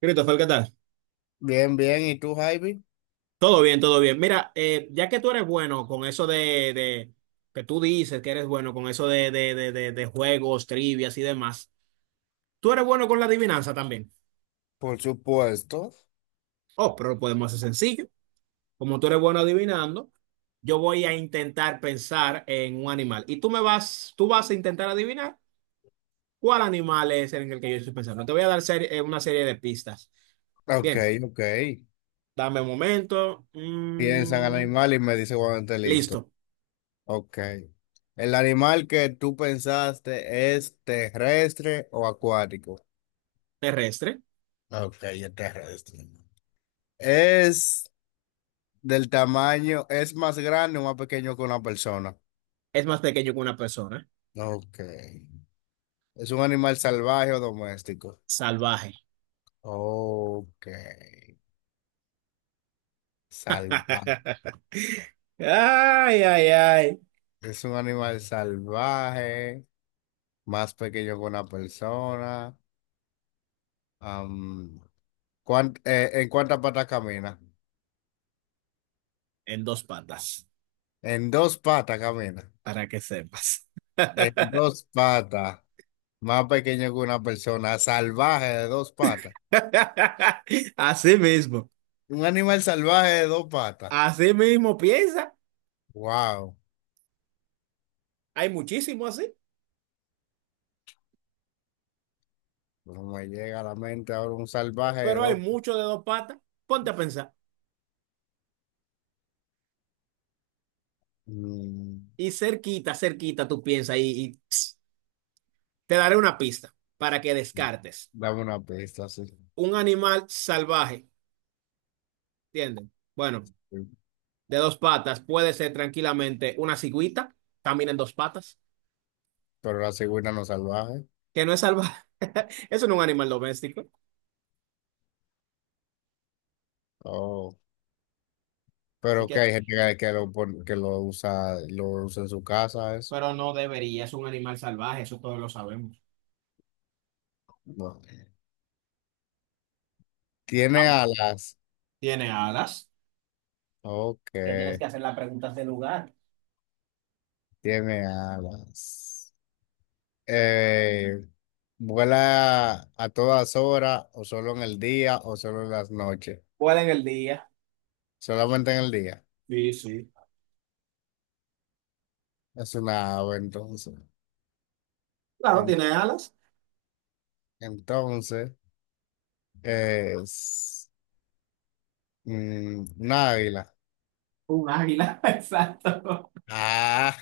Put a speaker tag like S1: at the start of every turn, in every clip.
S1: Christopher, ¿qué tal?
S2: Bien, bien. ¿Y tú, Javi?
S1: Todo bien, todo bien. Mira, ya que tú eres bueno con que tú dices que eres bueno con eso de juegos, trivias y demás, tú eres bueno con la adivinanza también.
S2: Por supuesto.
S1: Oh, pero lo podemos hacer sencillo. Como tú eres bueno adivinando, yo voy a intentar pensar en un animal. Tú vas a intentar adivinar cuál animal es en el que yo estoy pensando. Te voy a dar una serie de pistas.
S2: Ok,
S1: Bien,
S2: ok.
S1: dame un momento.
S2: Piensa en el animal y me dice cuando esté listo.
S1: Listo,
S2: Ok. ¿El animal que tú pensaste es terrestre o acuático?
S1: terrestre.
S2: Ok, es terrestre. ¿Es del tamaño, es más grande o más pequeño que una persona?
S1: Es más pequeño que una persona.
S2: Ok. ¿Es un animal salvaje o doméstico?
S1: Salvaje.
S2: Ok. Salvaje.
S1: Ay, ay, ay.
S2: Es un animal salvaje. Más pequeño que una persona. am, ¿En cuántas patas camina?
S1: En dos patas.
S2: En dos patas camina.
S1: Para que sepas.
S2: En dos patas. Más pequeño que una persona. Salvaje de dos patas.
S1: Así mismo.
S2: Un animal salvaje de dos patas.
S1: Así mismo piensa.
S2: Wow.
S1: Hay muchísimo así.
S2: No me llega a la mente ahora un salvaje de
S1: Pero hay
S2: dos patas.
S1: mucho de dos patas. Ponte a pensar.
S2: Mm,
S1: Y cerquita, cerquita tú piensas. Te daré una pista para que descartes.
S2: dame una pista, sí.
S1: Un animal salvaje. ¿Entienden? Bueno, de dos patas puede ser tranquilamente una cigüita. Camina en dos patas.
S2: Pero la cigüeña no es salvaje.
S1: Que no es salvaje. Eso no es un animal doméstico.
S2: Oh.
S1: Así
S2: Pero que
S1: que,
S2: hay gente que lo, que lo usa en su casa, eso.
S1: pero no debería, es un animal salvaje, eso todos lo sabemos.
S2: No. Tiene
S1: Am-
S2: alas.
S1: Tiene alas.
S2: Ok,
S1: Que tienes que hacer las preguntas de lugar.
S2: tiene alas. Eh, vuela a todas horas, o solo en el día, o solo en las noches.
S1: Vuela en el día.
S2: Solamente en el día.
S1: Sí, sí.
S2: Es una ave, entonces.
S1: Claro,
S2: En-
S1: tiene alas.
S2: entonces, es una águila.
S1: Un águila, exacto.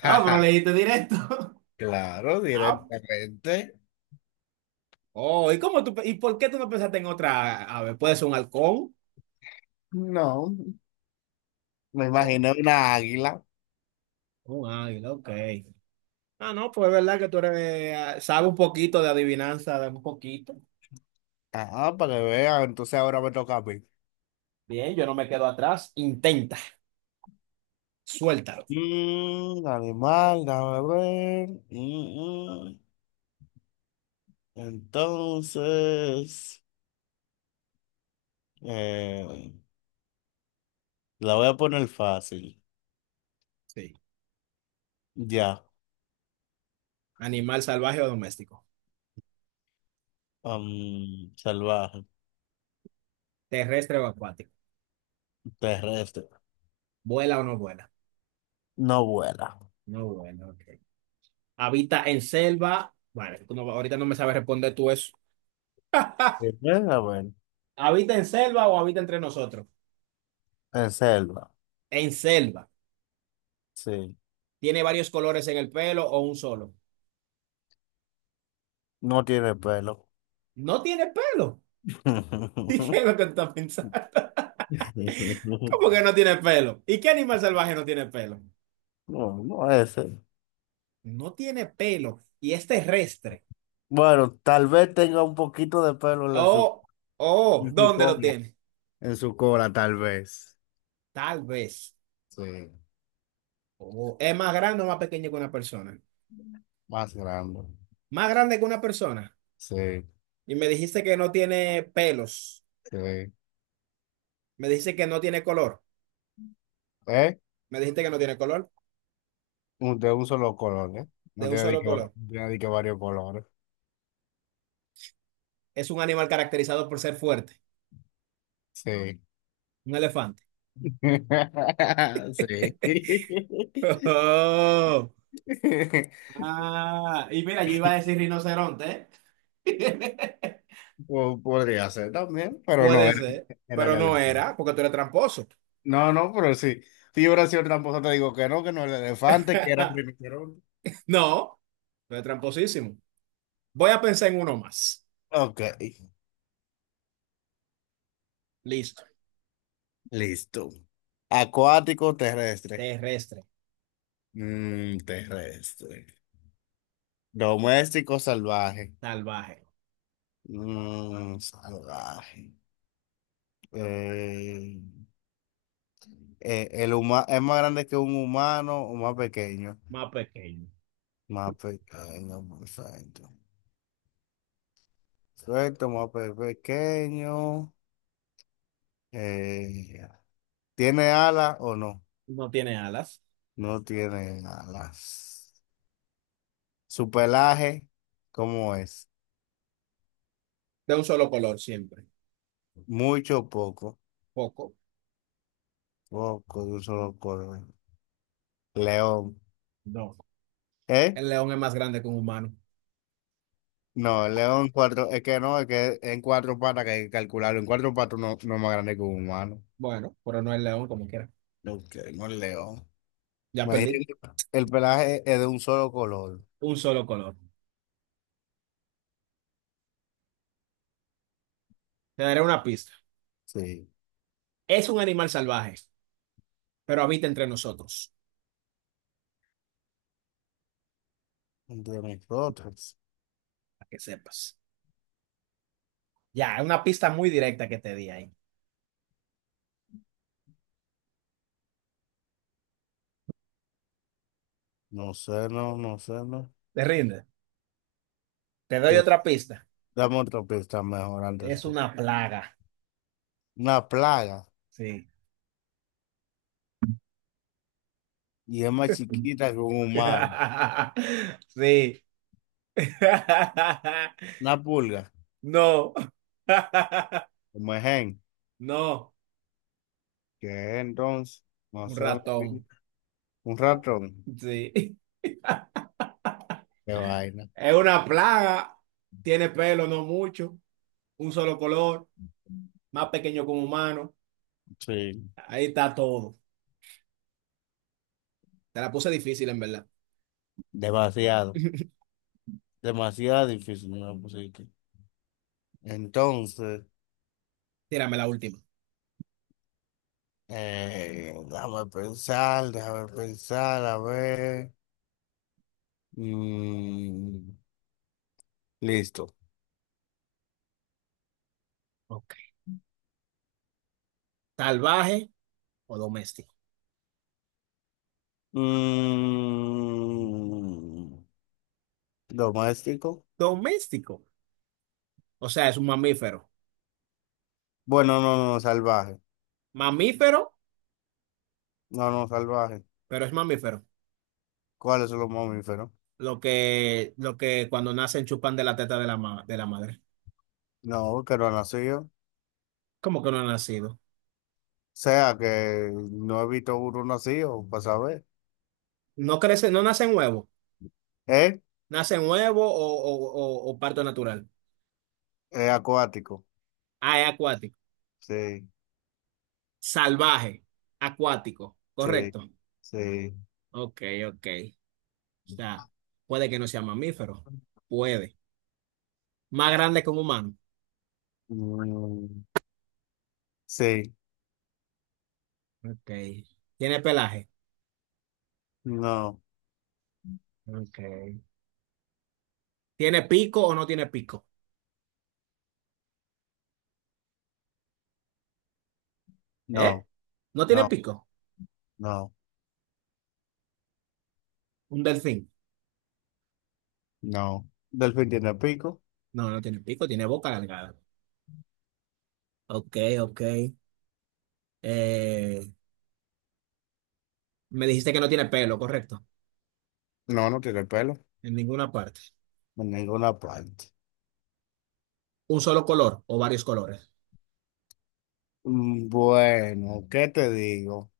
S1: Ah, pero leíste directo.
S2: claro,
S1: Ah,
S2: directamente.
S1: oh, ¿y por qué tú no pensaste en otra ave? ¿Puede ser un halcón?
S2: No, me
S1: Oh,
S2: imaginé una águila.
S1: un águila, ok. Ah, no, pues es verdad que tú eres, sabes un poquito de adivinanza, de un poquito.
S2: Ajá, para que vean. Entonces ahora me toca a mí.
S1: Bien, yo no me quedo atrás. Intenta. Suéltalo.
S2: Mm, animal, déjame ver. Mm, mm. Entonces, eh, la voy a poner fácil.
S1: Sí.
S2: Ya,
S1: Animal salvaje o doméstico.
S2: salvaje,
S1: Terrestre o acuático.
S2: terrestre.
S1: ¿Vuela o no vuela?
S2: No vuela.
S1: No vuela, ok. Habita en selva. Bueno, tú no- ahorita no me sabes responder tú eso.
S2: Primero, a ver,
S1: ¿Habita en selva o habita entre nosotros?
S2: en selva,
S1: En selva.
S2: sí.
S1: ¿Tiene varios colores en el pelo o un solo?
S2: No tiene pelo.
S1: No tiene pelo. ¿Y qué es lo que tú estás pensando? ¿Cómo que no tiene pelo? ¿Y qué animal salvaje no tiene pelo?
S2: No, no ese.
S1: No tiene pelo y es terrestre.
S2: Bueno, tal vez tenga un poquito de pelo
S1: Oh, oh,
S2: en su
S1: ¿dónde lo
S2: cola.
S1: tiene?
S2: En su cola, tal vez.
S1: Tal vez.
S2: Sí,
S1: Oh, ¿es más grande o más pequeño que una persona?
S2: más grande.
S1: Más grande que una persona.
S2: Sí,
S1: Y me dijiste que no tiene pelos.
S2: sí.
S1: Me dijiste que no tiene color.
S2: ¿Eh?
S1: Me dijiste que no tiene color.
S2: De un solo color, ¿eh? No
S1: De un
S2: tiene de
S1: solo
S2: que, no
S1: color.
S2: tiene de que varios colores.
S1: Es un animal caracterizado por ser fuerte.
S2: Sí.
S1: Un elefante.
S2: Sí.
S1: Oh. Ah, y mira, yo iba a decir rinoceronte, ¿eh?
S2: Podría ser también, pero no,
S1: Puede
S2: era,
S1: ser,
S2: era el
S1: pero no era,
S2: elefante.
S1: porque tú eres tramposo.
S2: No, no, pero sí. Si yo hubiera sido tramposo, te digo que no el elefante, que era primero.
S1: No, tú eres tramposísimo. Voy a pensar en uno más.
S2: Ok,
S1: Listo.
S2: listo. Acuático, terrestre.
S1: Terrestre,
S2: Mm, terrestre. Doméstico, salvaje.
S1: salvaje,
S2: Mm, salvaje. Eh, es más grande que un humano o más pequeño.
S1: más pequeño.
S2: Más pequeño, por santo. Suelto, pequeño. Eh, ¿Tiene alas o no?
S1: No tiene alas.
S2: No tiene alas. Su pelaje, ¿cómo es?
S1: De un solo color siempre.
S2: Mucho o poco.
S1: Poco.
S2: Poco, de un solo color. León.
S1: No.
S2: ¿Eh?
S1: El león es más grande que un humano.
S2: No, el león cuatro, es que no, es que en cuatro patas que hay que calcularlo. En cuatro patas no, no es más grande que un humano.
S1: Bueno, pero no el león como quiera.
S2: No, que no es león.
S1: Ya perdí.
S2: Imagínate que el pelaje es de un solo color.
S1: Un solo color. Te daré una pista.
S2: Sí.
S1: Es un animal salvaje, pero habita entre nosotros,
S2: De nosotros.
S1: para que sepas. Ya, es una pista muy directa que te di ahí.
S2: No sé, no, no sé, no.
S1: ¿Te rinde? Te
S2: Sí.
S1: doy otra pista.
S2: Dame otra pista mejor antes.
S1: Es una plaga.
S2: Una plaga.
S1: Sí.
S2: Y es más chiquita que un humano.
S1: Sí.
S2: Una pulga.
S1: No.
S2: Como es gen.
S1: No.
S2: ¿Qué es entonces? No
S1: Un
S2: sé.
S1: ratón.
S2: Un ratón.
S1: Sí.
S2: Qué vaina.
S1: Es una plaga, tiene pelo, no mucho, un solo color, más pequeño que un humano.
S2: Sí.
S1: Ahí está todo. Te la puse difícil, en verdad.
S2: Demasiado. Demasiado difícil me lo pusiste. Entonces,
S1: Tírame la última.
S2: déjame pensar, a ver. Mm, listo.
S1: Ok. ¿Salvaje o doméstico?
S2: Mm, doméstico.
S1: Doméstico. O sea, es un mamífero.
S2: Bueno, no, no, salvaje.
S1: Mamífero,
S2: No, no, salvaje.
S1: pero es mamífero.
S2: ¿Cuáles son los mamíferos?
S1: Lo que, cuando nacen chupan de la teta de la, de la madre.
S2: No, que no han nacido.
S1: ¿Cómo que no ha nacido?
S2: Sea que no he visto uno nacido, para saber.
S1: No crece, no nace en huevo.
S2: ¿Eh?
S1: Nace en huevo o parto natural.
S2: Es acuático.
S1: Ah, es acuático.
S2: Sí,
S1: Salvaje, acuático,
S2: sí,
S1: correcto.
S2: sí.
S1: Ok, ok. O sea, puede que no sea mamífero. Puede. Más grande que un humano.
S2: Mm, sí,
S1: Ok. ¿Tiene pelaje?
S2: no,
S1: Ok. ¿Tiene pico o no tiene pico? ¿Eh?
S2: no,
S1: ¿No tiene
S2: no,
S1: pico?
S2: no,
S1: Un delfín.
S2: no. ¿Delfín tiene pico?
S1: No, no tiene pico, tiene boca alargada. Ok, ok. Eh, me dijiste que no tiene pelo, correcto.
S2: No, no tiene pelo.
S1: En ninguna parte.
S2: En ninguna parte.
S1: ¿Un solo color o varios colores?
S2: Mm, bueno, ¿qué te digo?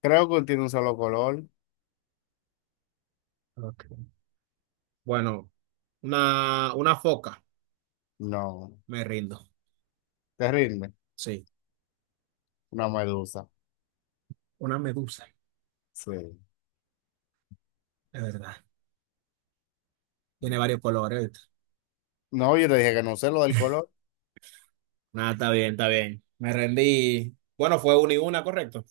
S2: Creo que tiene un solo color.
S1: Ok. Bueno, una foca.
S2: No,
S1: Me rindo.
S2: te rinde.
S1: Sí.
S2: Una medusa.
S1: Una medusa.
S2: Sí.
S1: Es verdad. Tiene varios colores. ¿Viste?
S2: No, yo te dije que no sé lo del color.
S1: Nada, está bien, está bien. Me rendí. Bueno, fue una y una, correcto.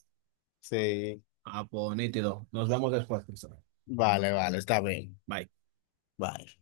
S2: Sí.
S1: Ah, pues nítido. Nos vemos después, Cristóbal.
S2: Vale, vale, está bien.
S1: Bye.
S2: Bye.